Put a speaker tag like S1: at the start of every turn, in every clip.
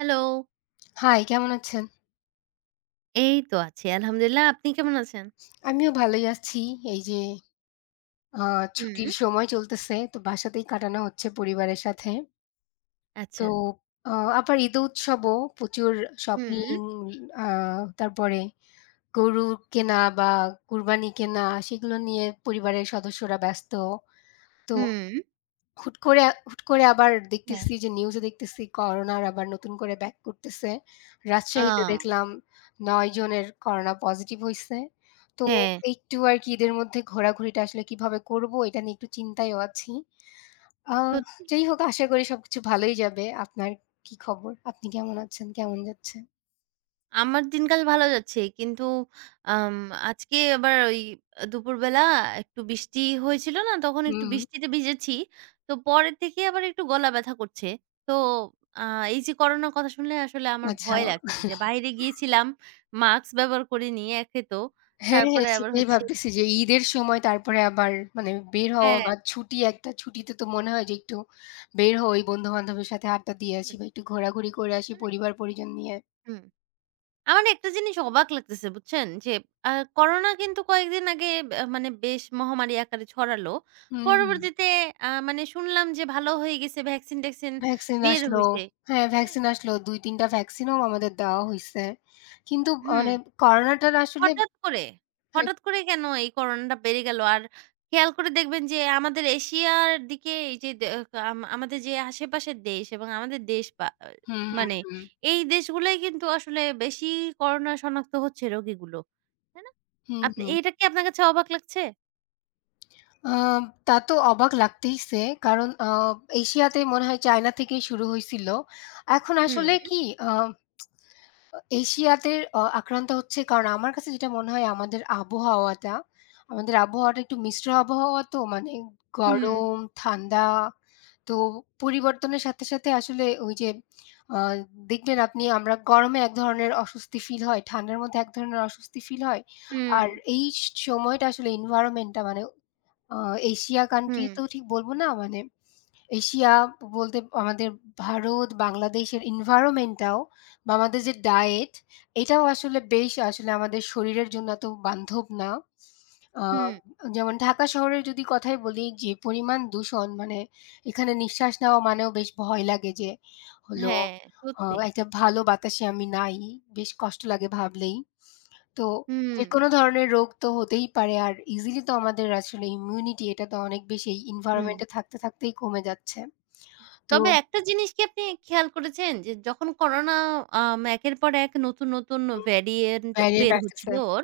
S1: Hello!
S2: High! কেমন আছেন?
S1: এই তো আছি, আলহামদুলিল্লাহ, আপনি কেমন আছেন?
S2: আমিও ভালোই আছি, এই যে। আ
S1: হুম।
S2: ছুটির সময় চলতেছে, তো বাসাতেই কাটানো হচ্ছে, পরিবারের সাথে। তো,
S1: আচ্ছা।
S2: আ আবার ঈদ উৎসবও প্রচুর শপিং,
S1: হুম।
S2: আ তারপরে গরু কেনা বা কুরবানি কেনা, সেগুলো নিয়ে পরিবারের সদস্যরা ব্যস্ত। তো
S1: হুম।
S2: হুট করে, হুট করে আবার
S1: হ্যাঁ।
S2: দেখতেছি যে নিউজ দেখতেছি করোনা আবার নতুন করে ব্যাক করতেছে। রাজশাহীতে
S1: আ-ও।
S2: দেখলাম, ৯ জনের করোনা পজিটিভ হইছে। তো,
S1: হ্যাঁ।
S2: একটু আরকি ঈদের মধ্যে ঘোরাঘুরিটা আসলে কিভাবে করব, এটা নিয়ে একটু চিন্তায়ও আছি। আ
S1: সত্যি।
S2: যাই হোক, আশা করি সবকিছু ভালোই যাবে। আপনার কি খবর? আপনি কেমন আছেন? কেমন যাচ্ছেন?
S1: আমার দিনকাল ভালো যাচ্ছে। কিন্তু আম আজকে আবার ওই দুপুরবেলা একটু বৃষ্টি হয়েছিল না? তখন
S2: হুম,
S1: একটু
S2: হুম।
S1: বৃষ্টিতে ভিজেছি। তো পরের থেকেই আবার একটু গলা ব্যথা করছে। তো আ এই যে করোনার কথা শুনলে আসলে আমার
S2: আচ্ছা।
S1: ভয় লাগছে যে বাইরে গিয়েছিলাম। মাস্ক ব্যবহার করিনি, একে তো।
S2: হ্যাঁ, হ্যাঁ,
S1: তারপরে আবার
S2: সেটাই
S1: হচ্ছে
S2: ভাবতেছি যে, ঈদের সময়, তারপরে আবার মানে বের হওয়া
S1: হ্যাঁ।
S2: বা ছুটি একটা ছুটিতে তো মনে হয় যে একটু বের হই, ওই বন্ধু-বান্ধবের সাথে আড্ডা দিয়ে আসি
S1: হুম।
S2: বা একটু ঘোরাঘুরি করে আসি,
S1: হু।
S2: পরিবার পরিজন নিয়ে।
S1: হুম। আমার না একটা জিনিস অবাক লাগতেছে বুঝছেন যে, আ করোনা কিন্তু কয়েকদিন আগে মানে বেশ মহামারী আকারে ছড়ালো।
S2: হুম, হুম।
S1: পরবর্তীতে, আ মানে শুনলাম যে, ভালো হয়ে গেছে, ভ্যাকসিন-ট্যাক্সিন
S2: ভ্যাকসিন
S1: বের
S2: আসলো,
S1: হইছে।
S2: হ্যাঁ
S1: হ্যা।
S2: ভ্যাকসিন আসলো। ২-৩ টা ভ্যাকসিনও আমাদের দেওয়া হইসে। কিন্তু
S1: হুঁ।
S2: মানে, করোনাটা আসলে
S1: হঠাৎ করে,
S2: হুম।
S1: হঠাৎ করে কেন এই করোনাটা বেড়ে গেল? আর, খেয়াল করে দেখবেন যে, আমাদের এশিয়ার দিকে যে দে আম আমাদের যে আশেপাশের দেশ এবং আমাদের দেশ, বা
S2: হুম, হুম,
S1: মানে
S2: হুম।
S1: এই দেশগুলো কিন্তু আসলে বেশি করোনা শনাক্ত হচ্ছে রোগীগুলো। তাই না?
S2: হুম, হুম।
S1: এটা কি আপনার কাছে অবাক লাগছে?
S2: আম তা তো অবাক লাগতেইছে কারণ আ এশিয়াতে মনে হয় চায়না থেকেই শুরু হইছিল। এখন
S1: হুম।
S2: আসলে কি আ এশিয়াতের আ আক্রান্ত হচ্ছে কারণ আমার কাছে যেটা মনে হয় আমাদের আবহাওয়াটা আমাদের আবহাওয়াটা একটু মিশ্র আবহাওয়া তো, মানে
S1: হুম।
S2: গরম ঠান্ডা তো পরিবর্তনের সাথে সাথে আসলে ওই যে আ দেখবেন আপনি আমরা গরমে এক ধরনের অস্বস্তি ফিল হয় ঠান্ডার মধ্যে এক ধরনের অস্বস্তি ফিল হয়। আর
S1: হুম।
S2: এই স সময়টা আসলে এনভায়রনমেন্টটা মানে আ এশিয়া কান্ট্রি
S1: হুম।
S2: তো ঠিক বলবো না মানে এশিয়া ব বলতে আমাদের ভারত বাংলাদেশের এনভায়রনমেন্টটাও বা আমাদের যে ডায়েট এটাও আসলে বেশ আসলে আমাদের শরীরের জন্য এত বান্ধব না। আ
S1: হুম।
S2: যেমন ঢাকা শহরের যদি কথাই বলি, যে পরিমাণ দূষণ মানে এখানে নিঃশ্বাস নেওয়া মানেও বেশ ভয় লাগে যে হলো
S1: হ্যাঁ,
S2: আ
S1: সত্যি।
S2: একটা ভালো বাতাসে আমি নাই, বেশ কষ্ট লাগে ভাবলেই। তো
S1: হুম।
S2: যেকোনো ধরনের রোগ তো হতেই পারে আর ইজিলি তো আমাদের আসলে ইমিউনিটি এটা তো অনেক বেশি এই
S1: হুম।
S2: এনভায়রনমেন্টে থাকতে, থাকতেই কমে যাচ্ছে তো।
S1: তবে একটা জিনিস কি আপনি খেয়াল করেছেন যে যখন করোনা আম একের পর এক নতুন, নতুন
S2: হুম।
S1: ভেরিয়েন্ট
S2: ভেরিয়েন্ট
S1: বের
S2: আসতেছে।
S1: হচ্ছিল ওর।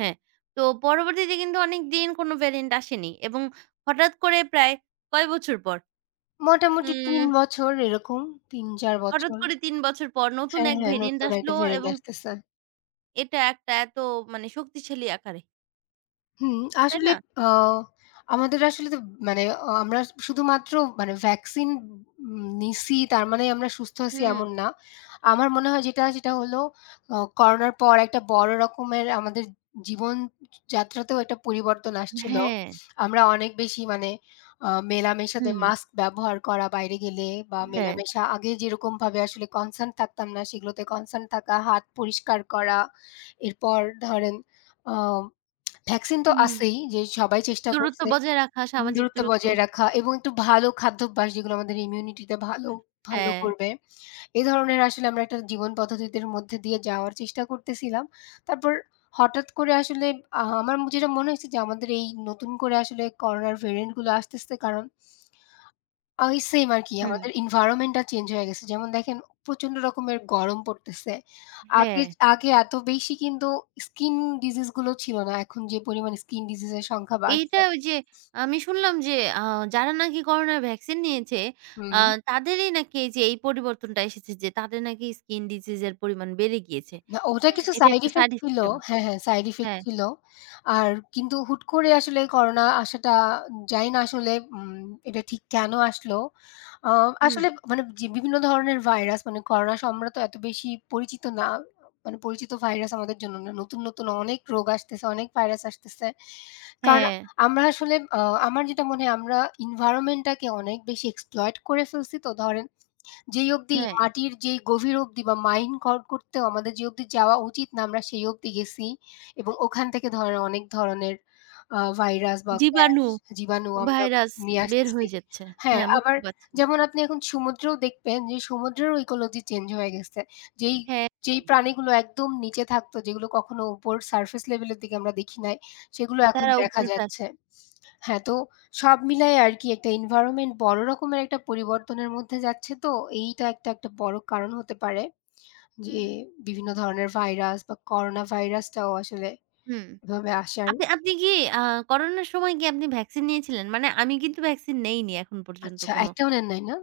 S1: হ্যাঁ, তো পরবর্তীতে কিন্তু অনেকদিন কোন ভেরিয়োন্ট আসেনি। এবং হঠাৎ করে প্রায় কয় বছর পর?
S2: মোটামুটি ৩
S1: হুম।
S2: বছর এরকম, ৩-৪
S1: হঠাৎ
S2: বছর।
S1: করে ৩ বছর পর নতুন
S2: হ্যাঁ,
S1: এক
S2: হ্যাঁ,
S1: ভেরিয়েন্ট
S2: নতুন
S1: আসল
S2: একটা ভেরিয়েন্ট
S1: এবং
S2: আসতেছে।
S1: এটা একটা এত মানে শক্তিশালী আকারে।
S2: হুম,
S1: তাই
S2: আসলে
S1: না?
S2: অ আমাদের আসলে [unintelligible] মানে অ আমরা শুধুমাত্র মানে ভ্যাকসিন ইন নিছি, তার মানে আমরা সুস্থ আছি
S1: হুম।
S2: এমন না। আমার মনে হয় যেটা সেটা হলো আ করোনার পর একটা বড় রকমের আমাদের জীবনযাত্রাতেও একটা পরিবর্তন আসছিলো।
S1: হ্যাঁ।
S2: আমরা অনেক বেশি মানে আ মেলামেশাতে
S1: হুম।
S2: মাস্ক ব্যবহার করা বাইরে গেলে বা
S1: হ্যাঁ।
S2: মেলামেশা আগে যেরকমভাবে আসলে কনসার্ন থাকতাম না সেগুলোতে কনসার্ন থাকা, হাত পরিষ্কার করা। এরপর ধরেন আম ভ্যাকসিন তো
S1: হুম।
S2: আছেই যে সবাই চেষ্টা
S1: দূরত্ব
S2: করছে
S1: বজায় রাখা,
S2: [unintelligible]
S1: সামাজিক
S2: দূরত্ব
S1: দূরত্ব।
S2: বজায় রাখা এবং একটু ভালো খাদ্যাভ্যাস যেগুলো আমাদের ইমিউনিটিতে ভালো, ভালো
S1: অ্যা
S2: করবে। এ ধরনের আসলে আমরা একটা জীবন পদ্ধতিদের মধ্যে দিয়ে যাওয়ার চেষ্টা করতেছিলাম। তারপর হঠাৎ করে আসলে আহা আমার যেটা মনে হয়েছে যে আমাদের এই নতুন করে আসলে করোনার ভেরিয়ান্ট গুলো আসতেছে কারণ ওই সেইম আরকি আমাদের
S1: হুম।
S2: এনভায়রনমেন্ট টা চেঞ্জ হয়ে গেছে। যেমন দেখেন অম প্রচণ্ড রকমের গরম পড়তেছে। আগে,
S1: হ্যাঁ।
S2: আগে এত বেশি কিন্তু স্কিন ডিসিজ গুলো ছিলো না, এখন যে পরিমাণে স্কিন ডিসিজ এর সংখ্যা বাড়ছে।
S1: এইটা ঐ যে আমি শুনলাম যে আ যারা নাকি করোনা ভ্যাকসিন নিয়েছে আ
S2: হুম।
S1: তাদেরই নাকি এই যে এই পরিবর্তনটা এসেছে যে তাদের নাকি স্কিন ডিসিজ এর পরিমাণ বেড়ে গিয়েছে।
S2: না ওটা
S1: হুম
S2: কিছু
S1: এটা
S2: সাইড
S1: একটা
S2: ইফেক্ট
S1: সাইড
S2: ছিলো।
S1: ইফেক্ট এর মতো।
S2: হ্যাঁ, হ্যাঁ সাইড ইফেক্ট
S1: হ্যাঁ।
S2: ছিলো। আর কিন্তু হুট করে আসলে করোনা আসাটা, জানি না আসলে উম এটা ঠিক কেনো আসলো। আ
S1: হুম।
S2: আসলে [unintelligible] বিভিন্ন ধরনের ভাইরাস মানে করোনা সম্রত এত বেশি পরিচিত না, অ আ মানে পরিচিত ভাইরাস আমাদের জন্য না। নতুন, নতুন অনেক রোগ আসতেছে, অনেক ভাইরাস আসতেছে। কারণ
S1: হ্যাঁ।
S2: আমরা আসলে আ আমার যেটা মনে হয় আমরা এনভায়রনমেন্ট টাকে অনেক বেশি এক্সপ্লয়েট করে ফেলছি, তো ধরেন যেই অবধি
S1: হ্যাঁ।
S2: মাটির যেই গভীর অবধি বা মাইন কর করতেও আমাদের যে অবধি যাওয়া উচিত না আমরা সেই অবধি গেছি এবং ওখান থেকে ধরেন অনেক ধরনের আ ভাইরাস বা গ্যাস
S1: জীবাণু,
S2: জীবাণু আমরা
S1: ভাইরাস
S2: নিয়ে
S1: বের
S2: আসতেছি।
S1: হয়ে যাচ্ছে।
S2: হ্যাঁ,
S1: হ্যাঁ
S2: আবার
S1: মুক্তি পাচ্ছে।
S2: যেমন আপনি এখন সমুদ্রেও দেখবেন যে সমুদ্রেরও ইকোলজি চেঞ্জ হয়ে গেছে। যেই
S1: হ্যাঁ।
S2: যেই প্রাণীগুলো একদম নিচে থাকতো যেগুলো কখনো উপর সারফেস লেভেলের দিকে আমরা দেখি নাই সেগুলো এখন
S1: তারা
S2: দেখা
S1: উপরে [unintelligible]
S2: যাচ্ছে। হ্যাঁ, তো সব মিলায় আরকি একটা এনভায়রনমেন্ট বড়ো রকমের একটা পরিবর্তনের মধ্যে যাচ্ছে তো এইটা একটা একটা বড়ো কারণ হতে পারে, যে
S1: হুম।
S2: বিভিন্ন ধরনের ভাইরাস বা করোনা ভাইরাসটাও আসলে
S1: হুম।
S2: এভাবে আসার।
S1: আপনি আপনি কি আ করোনার সময় কী আপনি ভ্যাকসিন নিয়েছিলেন? মানে আমি কিন্তু ভ্যাকসিন নেইনি এখন পর্যন্ত
S2: আচ্ছা,
S1: কোনো
S2: একটাও নেন নাই না?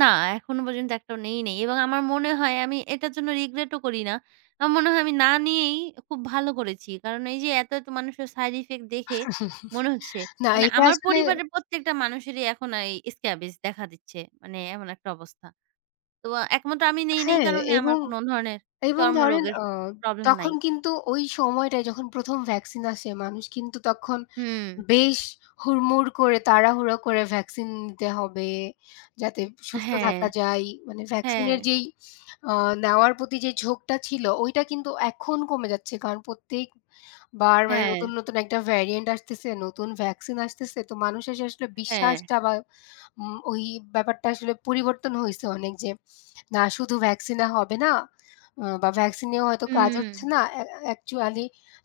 S1: না এখনো পর্যন্ত একটাও নেই নাই। এবং আমার মনে হয় আমি এটার জন্য রিগ্রেট ও করি না। আমার মনে হয় আমি না নিয়েই খুব ভালো করেছি। কারণ এই যে এত, এত মানুষের সাইড ইফেক্ট দেখে মনে হচ্ছে।
S2: না
S1: মানে
S2: এটা
S1: আমার
S2: আসলে।
S1: পরিবারের প্রত্যেকটা মানুষেরই এখন এই স্ক্রাবজ দেখা দিচ্ছে, মানে এমন একটা অবস্থা। তো একমত আমি নেই, নেই এই
S2: হ্যাঁ,
S1: কারণে আমার
S2: এবং,
S1: কোন ধরনের
S2: এবং ধরেন
S1: চর্মরোগের
S2: আ
S1: প্রবলেম নাই।
S2: তখন কিন্তু ওই সময়টায় যখন প্রথম ভ্যাকসিন আসে মানুষ কিন্তু তখন
S1: হুম।
S2: বেশ হুড়মুড় করে তাড়াহুড়ো করে ভ্যাকসিন নিতে হবে যাতে সুস্থ
S1: হ্যাঁ।
S2: থাকা যায়, মানে ভ্যাকসিনের
S1: হ্যাঁ।
S2: যেই অ্যা নেওয়ার প্রতি যেই ঝোঁকটা ছিল ওইটা কিন্তু এখন কমে যাচ্ছে কারণ, প্রত্যেক বারবার মানে নতুন,
S1: হ্যাঁ।
S2: নতুন একটা ভ্যারিয়োন্ট আসতেছে নতুন ভ্যাকসিন আসতেছে তো মানুষ এসে আসলে
S1: হ্যাঁ।
S2: বিশ্বাসটা বা উম ওই ব্যাপারটা আসলে পরিবর্তন হইছে অনেক যে না শুধু ভ্যাকসিন এ হবে না। অ্যা বা ভ্যাকসিন এও হয়তো কাজ হচ্ছে
S1: হুম।
S2: না। অ্যা অ্যা অ্যাকচুয়ালি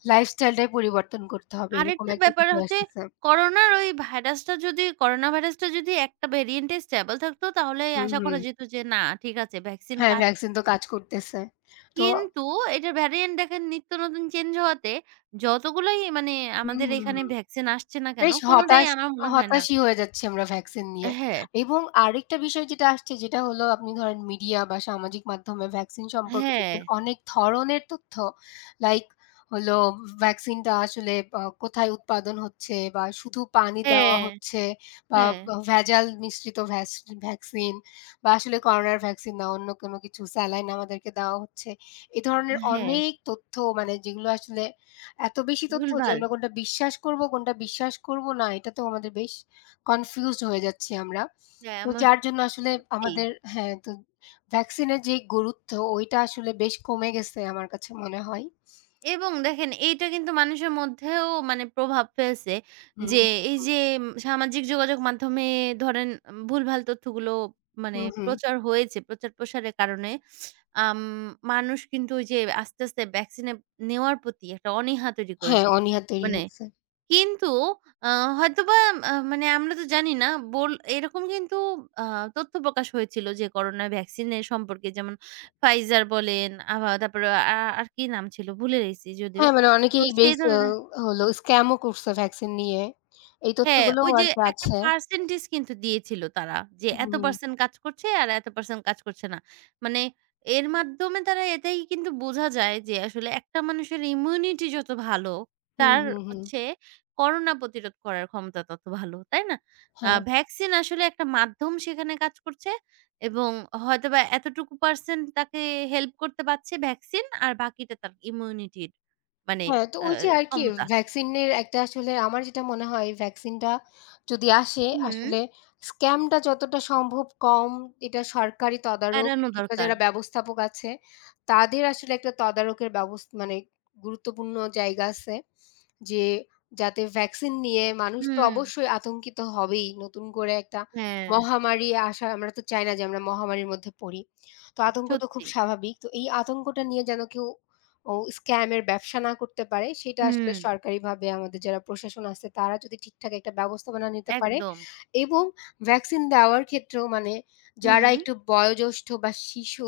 S2: লাইফস্টাইল টাই পরিবর্তন করতে হবে। এরকম
S1: আরেকটা
S2: একটা
S1: ব্যাপার
S2: বিষয়
S1: হচ্ছে,
S2: আসতেছে।
S1: করোনা ওই ভাইরাসটা যদি, করোনা ভাইরাসটা যদি একটা ভেরিয়েন্ট এ স্টেবল থাকত, তাহলে
S2: হুম,
S1: আশা
S2: হুম।
S1: করা যেত যে না ঠিক আছে, ভ্যাকসিন
S2: হ্যাঁ
S1: কাজ
S2: ভ্যাকসিন তো
S1: করবে।
S2: কাজ করতেছে। তো
S1: কিন্তু এটা ভেরিয়ান্ট দেখেন নিত্য নতুন চেঞ্জ হওয়াতে, যতগুলোই মানে আমাদের
S2: হুম।
S1: এখানে ভ্যাকসিন আসছে না কেন
S2: বেশ
S1: কোনটাই
S2: হতাশ,
S1: আমার মনে হয় না
S2: হতাশি হয়ে যাচ্ছি আমরা ভ্যাকসিন নিয়ে।
S1: হ্যাঁ।
S2: এবং আরেকটা বিষয় যেটা আসছে যেটা হলো আপনি ধরেন মিডিয়া বা সামাজিক মাধ্যমে ভ্যাকসিন সম্পর্কে দেখবেন
S1: হ্যাঁ।
S2: অনেক ধরনের তথ্য লাইক হলো ভ ভ্যাকসিনটা আসলে কোথায় উৎপাদন হচ্ছে বা শুধু পানি দেওয়া
S1: অ্যাঁ
S2: হচ্ছে বা
S1: হ্যাঁ।
S2: ভেজাল মিশ্রিত ভ্যাস ভ্যাকসিন বা আসলে করোনার ভ্যাকসিন বা অন্য কোনো কিছু, স্যালাইন আমাদেরকে দেওয়া হচ্ছে। এ ধরনের
S1: হ্যাঁ।
S2: অনেক তথ্য মানে যেগুলো আসলে এত বেশি তথ্য যে
S1: ভুলভাল।
S2: আমরা কোনটা বিশ্বাস করব, কোনটা বিশ্বাস করব না, এটা তো আমাদের বেশ কনফিউজড হয়ে যাচ্ছি আমরা।
S1: হ্যাঁ,
S2: তো
S1: আমা
S2: যার জন্য আসলে
S1: সত্যি।
S2: আমাদের হ্যাঁ, ভ্যাকসিনের যেই গুরুত্বটা আসলে বেশ কমে গেছে আমার কাছে মনে হয়।
S1: এবং দেখেন এইটা কিন্তু মানুষের মধ্যেও মানে প্রভাব ফেলছে। যে
S2: হুম।
S1: এই যে সামাজিক যোগাযোগ মাধ্যমে ধরেন ভুলভাল তথ্যগুলো মানে
S2: হুম, হুম।
S1: প্রচার হয়েছে, প্রচার-প্রসারের কারণে আ ম মানুষ কিন্তু ওই যে আস্তে, আস্তে ভ্যাকসিনে নেওয়ার প্রতি একটা অনীহা তৈরি
S2: হ্যাঁ,
S1: করেছে।
S2: অনীহার তৈরি হয়
S1: মানে
S2: গেসে।
S1: কিন্তু আ হয়তোবা মানে আমরা তো জানি না, বোল এরকম কিন্তু আ তথ্য প্রকাশ হয়েছিল যে, করোনা ভ্যাকসিন এর সম্পর্কে যেমন ফাইজার বলেন, আভা তারপরে আ আর কি নাম ছিল ভুলে গেছি যদিও,
S2: হ্যাঁ, মানে
S1: তো
S2: অনেকেই
S1: সেই
S2: বেশ হো
S1: ধরনের
S2: হলো স্কাম ও করছে ভ্যাকসিন নিয়ে। এই
S1: হ্যাঁ,
S2: তথ্যগুলোও
S1: ওই যে
S2: আর কি
S1: একটা
S2: আছে।
S1: পার্সেন্টেজ কিন্তু দিয়েছিল তারা। যে এত
S2: হুম।
S1: পারসেন্ট কাজ করছে আর এত পারসেন্ট কাজ করছে না। মানে এর মাধ্যমে তারা এটাই কিন্তু বুঝা যায় যে আসলে একটা মানুষের ইমিউনিটি যত ভালো
S2: হুম,
S1: তার
S2: হুম, হুম।
S1: হচ্ছে করোনা প্রতিরোধ করার ক্ষমতা তত ভালো, তাই না? আ
S2: হ্যাঁ।
S1: ভ্যাকসিন আসলে একটা মাধ্যম সেখানে কাজ করছে। এবং হয়তোবা এতটুকু পারসেন তাকে হেল্প করতে পারছে ভ্যাকসিন আর বাকিটা তার ইমিউনিটির মানে
S2: হ্যাঁ, তো
S1: অ্যা
S2: ওই যে আর কি
S1: ক্ষমতা।
S2: ভ্যাকসিনের একটা আসলে আমার যেটা মনে হয় ভ্যাকসিনটা যদি আসে আসলে
S1: হুম।
S2: স্ক্যামটা যতটা সম্ভব কম, এটা সরকারি তদারক
S1: এড়ানো
S2: কিংবা
S1: দরকার।
S2: যারা ব্যবস্থাপক আছে তাদের আসলে একটা তদারকের ব্যবস্থা মানে গুরুত্বপূর্ণ জায়গা আছে যে, যাতে ভ্যাকসিন নিয়ে মানুষ তো
S1: হুম।
S2: অবশ্যই আতঙ্কিত হবেই, নতুন করে একটা
S1: হ্যাঁ।
S2: মহামারী আসা আমরা তো চাই না যে আমরা মহামারির মধ্যে পড়ি। তো আতঙ্ক তো খুব
S1: সত্যি।
S2: স্বাভাবিক। তো এই আতঙ্কটা নিয়ে যেন কেউ ও স্ক্যামের ব্যবসা না করতে পারে সেটা আসলে
S1: হুম।
S2: সরকারিভাবে আমাদের যারা প্রশাসন আসছে তারা যদি ঠিকঠাক একটা ব্যবস্থাপনা নিতে পারে
S1: একদম।
S2: এবং ভ্যাকসিন দেওয়ার ক্ষেত্রেও মানে, যারা
S1: হুম।
S2: একটু বয়োজ্যেষ্ঠ বা শিশু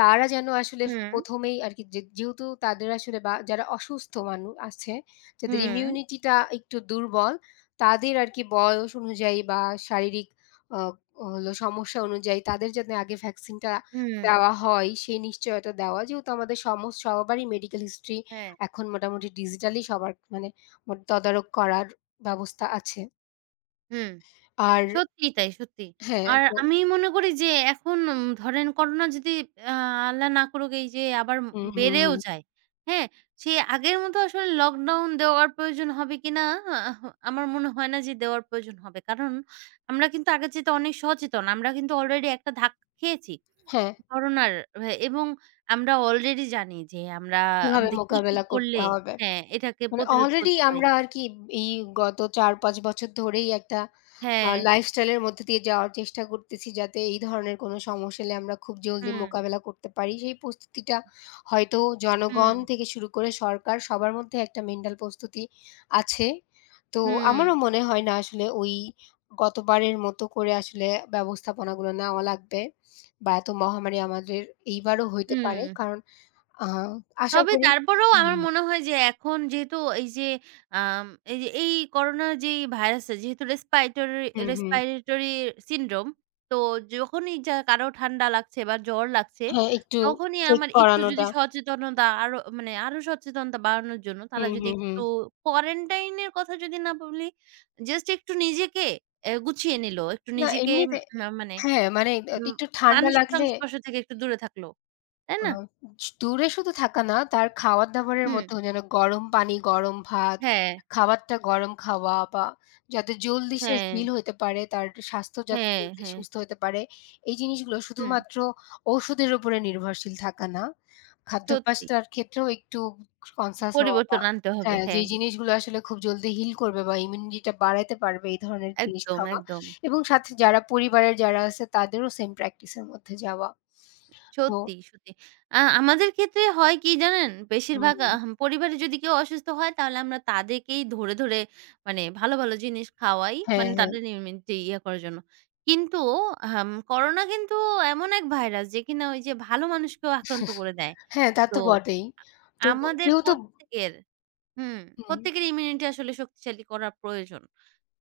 S2: তারা যেন আসলে
S1: হুম।
S2: প্রথমেই আর কি যে যেহেতু তাদের আসলে বা যারা অসুস্থ মানু আছে, যাদের
S1: হুম।
S2: ইমিউনিটিটা একটু দুর্বল, তাদের আর কি বয়স অনুযায়ী বা শারীরিক আ হলো সমস্যা অনুযায়ী তাদের যাতে আগে ভ্যাকসিনটা
S1: হুম।
S2: দেওয়া হয়, সেই নিশ্চয়তা দেওয়া যেহেতু আমাদের সম সবারই মেডিকেল হিস্ট্রি
S1: হ্যাঁ।
S2: এখন মোটামুটি ডিজিটালি সবার মানে তদারক করার ব্যবস্থা আছে।
S1: হুম,
S2: আর।
S1: সত্যিই তাই, সত্যি।
S2: হ্যাঁ
S1: আর
S2: তো
S1: আমি মনে করি যে এখন উম ধরেন করোনা যদি আ আল্লাহ না করুক এই যে আবার ম
S2: হুম, হুম,
S1: বেড়েও
S2: হুম।
S1: যায়। হ্যাঁ, সে আগের মতো আসলে লকডাউন দেওয়ার প্রয়োজন হবে কিনা আমার আহ মনে হয় না যে দেওয়ার প্রয়োজন হবে, কারণ আমরা কিন্তু আগের চাইতে অনেক সচেতন, আমরা কিন্তু আলরেডি একটা ধাক্কা খেয়েছি
S2: হ্যাঁ।
S1: করোনার এবং আমরা আলরেডি জানি যে, আমরা
S2: কিভাবে
S1: আমাদের কি, কি
S2: মোকাবিলা
S1: করলে?
S2: করতে হবে?
S1: হ্যাঁ, এটাকে
S2: মানে
S1: প্রতিরোধ
S2: অলরেডি
S1: করতে পারি?
S2: আমরা আর কি এই গত ৪-৫ বছর ধরেই একটা আ
S1: হ্যাঁ।
S2: লাইফ স্টাইলের মধ্যে দিয়ে যাওয়ার চেষ্টা করতেছি যাতে এই ধরনের কোনো সমস্যা এলে আমরা খুব জলদি
S1: হুম।
S2: মোকাবিলা করতে পারি, সেই প্রস্তুতিটা হয়তো জনগণ
S1: উম।
S2: থেকে শুরু করে সরকার সবার মধ্যে একটা মেন্টাল প্রস্তুতি আছে। তো
S1: হুম।
S2: আমারও মনে হয় না আসলে ওই গতবারের মতো করে আসলে ব্যবস্থাপনাগুলো নেওয়া লাগবে বা এত মহামারি আমাদের এইবারও হইতে পারে,
S1: উম।
S2: কারণ আ আশা
S1: তবে
S2: করি।
S1: তারপরেও আমার
S2: উম
S1: মনে হয় যে, এখন যেহেতু এই যে আম এই যে এই করোনা যেই ভাইরাস টা যেহেতু রেস্পাইটরি
S2: হুম, হুম।
S1: respiratory syndrome, তো যখনই যা কারো ঠান্ডা লাগছে বা জ্বর লাগছে,
S2: হ্যাঁ, একটু
S1: তখনই
S2: চেক
S1: আমার একটু যদি
S2: করানোটা।
S1: সচেতনতা আরো, মানে আরো সচেতনতা বাড়ানোর জন্য তারা
S2: হুম,
S1: যদি
S2: হুম, হুম।
S1: একটু কোয়ারেন্টাইন এর কথা যদি না বলি, জাস্ট একটু নিজেকে অ্যা গুছিয়ে নিল, একটু
S2: না
S1: নিজেকে
S2: এমনিতে,
S1: ম মানে
S2: হ্যাঁ, মানে [unintelligible]
S1: উম
S2: একটু ঠান্ডা
S1: মানুষের
S2: লাগলে
S1: সংস্পর্শ থেকে একটু দূরে থাকল, তাই
S2: আ
S1: না
S2: ছ দূরে শুধু থাকা না তার খাওয়ার-দাবারের
S1: হুম।
S2: মধ্যে যেন গরম পানি, গরম ভাত
S1: হ্যাঁ।
S2: খাবারটা গরম খাওয়া বা যাতে জলদি সে
S1: হ্যাঁ।
S2: হিল হইতে পারে, তার একটু স্বাস্থ্য যাতি [unintelligible]
S1: হ্যাঁ,
S2: জলদি
S1: হ্যাঁ।
S2: সুস্থ হতে পারে। এই জিনিসগুলো
S1: হুম।
S2: শুধুমাত্র ওষুধের উপরে নির্ভরশীল থাকা না,
S1: সত্যি।
S2: খাদ্যপ্যাস্তার ক্ষেত্রেও একটু কনসিয়াস হওয়া বা
S1: পরিবর্তন আনতে হবে,
S2: হ্যাঁ
S1: হ্যাঁ।
S2: যেই জিনিসগুলো আসলে খুব জলদি হিল করবে বা ইমিউনিটিটা বাড়াতে পারবে এই ধরনের জিনিস
S1: একদম,
S2: খাওয়া
S1: একদম।
S2: এবং সাথে যারা পরিবারের যারা আছে তাদেরও সেম প্র্যাকটিসের মধ্যে যাওয়া। তো
S1: সত্যি, সত্যি। আ আমাদের ক্ষেত্রে হয় কি জানেন,
S2: হুম,
S1: বেশিরভাগ
S2: উম।
S1: আহ পরিবারে যদি কেউ অসুস্থ হয় তাহলে আমরা তাদেরকেই ধরে, ধরে মানে ভালো ভালো জিনিস খাওয়াই,
S2: হ্যাঁ,
S1: মানে
S2: হ্যাঁ।
S1: তাদের ইমিউনিটি ইয়ে করার জন্য। কিন্তু আহম করোনা কিন্তু এমন এক ভাইরাস যে কিনা ওইযে ভালো মানুষকেও আক্রান্ত করে দেয়।
S2: হ্যাঁ, তা
S1: তো
S2: তো বটেই।
S1: আ
S2: তো
S1: আমাদের
S2: কেউ তো
S1: প্রত্যেকের, হুম,
S2: হুম।
S1: প্রত্যেকের ইমিউনিটি আসলে শক্তিশালী করা প্রয়োজন।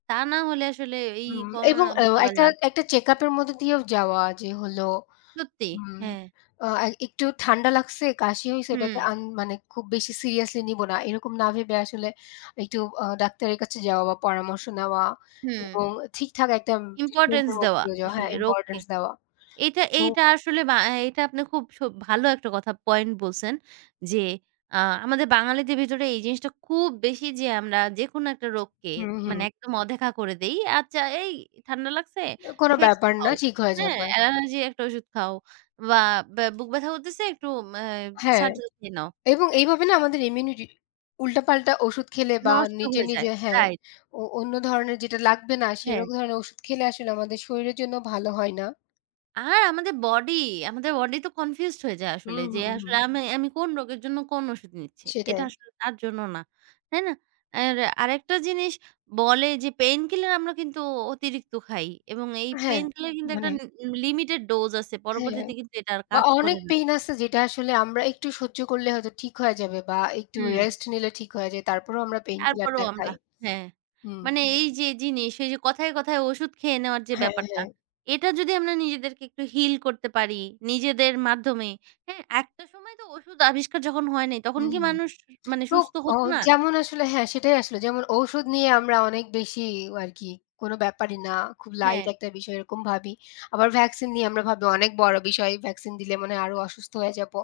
S1: তা না হলে আসলে এই
S2: হুম এবং
S1: করোনা
S2: অ্যাও একটা,
S1: মোকাবেলা
S2: একটা চেক আপ এর মধ্যে দিয়েও যাওয়া যে হলো,
S1: সত্যি,
S2: হুম,
S1: হ্যাঁ।
S2: আ এ একটু ঠান্ডা লাগছে, কাশি হইছে ওটাকে
S1: হুম।
S2: আন, মানে খুব বেশি সিরিয়াসলি নিবো না। এরকম না ভেবে, আসলে একটু আ ডাক্তারের কাছে যাওয়া বা পরামর্শ নেওয়া,
S1: হুম।
S2: এবং ঠিকঠাক একটা ট্রিটমেন্ট
S1: ইম্পোর্টেন্স
S2: এর মধ্যে
S1: দেওয়া
S2: দিয়েও যাওয়া। হ্যাঁ,
S1: আসলে রোগকে।
S2: ইম্পোর্টেন্স দেওয়া।
S1: এইটা,
S2: তো
S1: এইটা আসলে ব্যা এটা আপনি খুব সু ভালো একটা কথা পয়েন্ট বলছেন যে, আ আমাদের বাঙালিতে ভিতরে এই জিনিসটা খুব বেশি যে আমরা যেকোনো একটা রোগকে
S2: হুম, হুম।
S1: মানে একদম অদেখা করে দেই। আচ্ছা এই ঠান্ডা লাগছে?
S2: কোনো
S1: "ইফেক্টসও"
S2: ব্যাপার না,
S1: খাও,
S2: ঠিক হয়ে
S1: হ্যাঁ।
S2: যাবে।
S1: অ্যালার্জি একটা ঔষুধ খাও, বা ব্যা বুক ব্যথা হতেছে ম্যা একটু
S2: হ্যাঁ,
S1: "সারজেল" খেয়ে নাও,
S2: এবং
S1: তাই না?
S2: এইভাবে না আমাদের ইমিউনিটি উল্টাপাল্টা ওষুধ খেলে বা
S1: নষ্ট
S2: নিজে,
S1: হয়ে যায়,
S2: নিজে হ্যাঁ,
S1: রাইট।
S2: ও অন্য ধরনের যেটা লাগবে না
S1: হ্যাঁ।
S2: সেরকম ধরনের ওষুধ খেলে আসলে আমাদের শরীরের জন্য ভালো হয় না।
S1: আর আমাদের বডি, আমাদের বডি তো কনফিউজড হয়ে যায় আসলে।
S2: হুম,
S1: যে
S2: হুম,
S1: আসলে
S2: হুম।
S1: আমি আমি কোন রোগের জন্য কোন ঔষুধ নিচ্ছি। এটা
S2: সেটাই।
S1: আসলে তার জন্য না। তাই না? আর আরেকটা জিনিস বলে যে, পেইনকিলার আমরা কিন্তু অতিরিক্ত খাই। এবং এই
S2: হ্যাঁ,
S1: পেইনকিলার কিন্তু একটা
S2: মানে
S1: লি লিমিটেড ডোজ আছে।
S2: হ্যাঁ,
S1: পরবর্তীতে কিন্তু এটা আর
S2: বা
S1: কাজ
S2: অনেক
S1: করে না।
S2: পেইন আছে, যেটা আসলে আমরা একটু সহ্য করলে হয়তো ঠিক হইয়া যাবে, বা একটু
S1: হুম।
S2: রেস্ট নিলে ঠিক হইয়া যায়। তারপরও আমরা পেইনকিলার
S1: তারপরও
S2: টা
S1: আমরা
S2: খাই।
S1: হ্যাঁ।
S2: হুম।
S1: মানে এই যে এই জিনিস, এই যে কথায়, কথায় ওষুধ খেয়ে নেওয়ার যে
S2: হ্যাঁ,
S1: ব্যাপারটা,
S2: হ্যাঁ।
S1: এটা যদি আমরা নিজেদেরকে একটু হিল করতে পারি, নিজেদের মাধ্যমে। হ্যাঁ, একটা সময় তো ওষুধ আবিষ্কার যখন হয় নাই, তখন
S2: হুম,
S1: কি
S2: হুম।
S1: মানুষ মানে
S2: তো,
S1: সুস্থ
S2: অ
S1: হত না?
S2: যেমন আসলে হ্যাঁ, সেটাই আসলে। যেমন ঔষুধ নিয়ে আমরা অনেক বেশিই আরকি, কোন ব্যাপারই না, খুব লাইট
S1: হ্যাঁ।
S2: একটা বিষয়, এরকম ভাবি। আবার ভ্যাকসিন নিয়ে আমরা ভাবি, অনেক বড় বিষয়। ভ্যাকসিন দিলে মনে হয় আরো অসুস্থ হয়ে যাবো।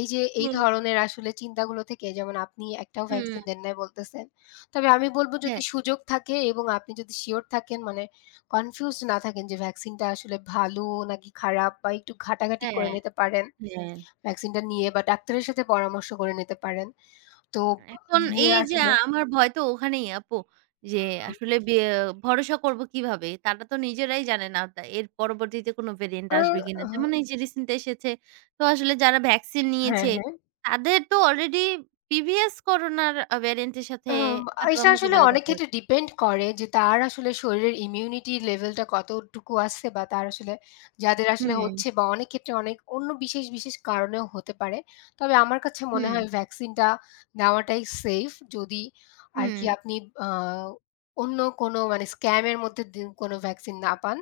S2: এই যে এই
S1: হুম।
S2: ধরনের আসলে চিন্তাগুলো থেকে, যেমন আপনি একটাও
S1: হুম।
S2: ভ্যাকসিন দেন নাই বলতেছেন। তবে আমি বলব, যদি
S1: হ্যাঁ।
S2: সুযোগ থাকে এবং আপনি যদি শিওর থাকেন, মানে কনফিউজড না থাকেন যে ভ্যাকসিন টা আসলে ভালো নাকি খারাপ, বা একটু ঘাটাঘাটি করে
S1: হ্যাঁ,
S2: নিতে পারেন,
S1: হ্যাঁ।
S2: ভ্যাকসিন টা নিয়ে, বা ডাক্তারের সাথে পরামর্শ করে নিতে পারেন। তো
S1: এখন
S2: নিয়ে
S1: এই যে
S2: আসলে
S1: আমার ভয় তো ওখানেই, আপু। যে
S2: আচ্ছা।
S1: আসলে বি এ ভরসা করব কিভাবে? তারা তো নিজেরাই জানে না তা এর পরবর্তীতে কোন ভেরিয়েন্ট
S2: ও
S1: আসবে কিনা?
S2: ওহ।
S1: যেমন এই যে রিসেন্ট এসেছে। তো আসলে যারা ভ্যাকসিন
S2: হ্যাঁ,
S1: নিয়েছে,
S2: হ্যাঁ।
S1: তাদের তো অলরেডি প্রিভিয়াস করোনার ভেরিয়েন্ট এর সাথে
S2: আম
S1: হয়তোবা
S2: এটা আসলে
S1: মোকাবেলা
S2: অনেক
S1: করতে হবে।
S2: ক্ষেত্রে ডিপেন্ড করে যে, তার আসলে শরীরের ইমিউনিটি লেভেলটা কতটুকু আছে, বা তার আসলে যাদের আসলে
S1: হুম।
S2: হচ্ছে, বা অনেক ক্ষেত্রে অনেক অন্য বিশেষ, বিশেষ কারণেও হতে পারে। তবে আমার কাছে মনে
S1: হুম।
S2: হয়, ভ্যাকসিনটা নেওয়াটাই সেইফ, যদি আরকি
S1: হুম।
S2: আপনি আ অন্য কোনো মানে স্ক্যামের মধ্যে দি কোনো ভ্যাকসিন না পান।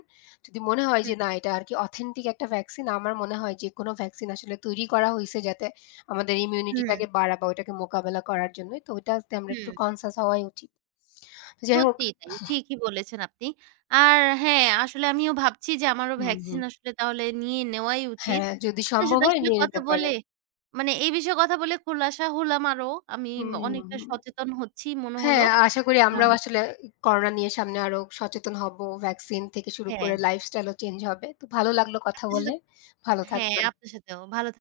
S2: যদি মনে হয় যে,
S1: হুম।
S2: না এটা আরকি অথেন্টিক একটা ভ্যাকসিন, আমার মনে হয় যে কোনো ভ্যাকসিন আসলে তৈরি করা হইছে, যাতে আমাদের
S1: হুম।
S2: ইমিউনিটিটাকে বাড়াবে, ওইটাকে মোকাবেলা করার জন্যই। তো ওইটাতে আমরা একটু
S1: হুম।
S2: কনসিয়াস হওয়াই উচিত। যাই হোক
S1: সত্যিই তাই। ঠিকই বলেছেন আপনি। আর হ্যাঁ, আসলে আমিও ভাবছি যে, আমারও
S2: হুম, হুম।
S1: ভ্যাকসিন আসলে তাহলে নিয়ে নেওয়াই উচিত।
S2: হ্যাঁ, যদি
S1: আপনার
S2: সম্ভব
S1: সাথে
S2: হয়
S1: আসলে
S2: নিয়ে
S1: কথা
S2: নিতে
S1: বলে,
S2: পারেন।
S1: মানে এই বিষয়ে কথা বলে খোলাসা হলাম আরও, আমি
S2: হুম।
S1: অনেকটা সচেতন হচ্ছি মনে হলো।
S2: হ্যাঁ, আশা করি
S1: আ
S2: আমরাও আসলে করোনা নিয়ে সামনে আরও সচেতন হব। ভ্যাকসিন থেকে শুরু করে
S1: হ্যাঁ।
S2: লাইফস্টাইলও চেঞ্জ হবে। তো ভালো লাগলো কথা
S1: আপনার সাথে
S2: বলে। ভালো
S1: হ্যাঁ,
S2: থাকবেন।
S1: আপনার সাথেও ভালো থা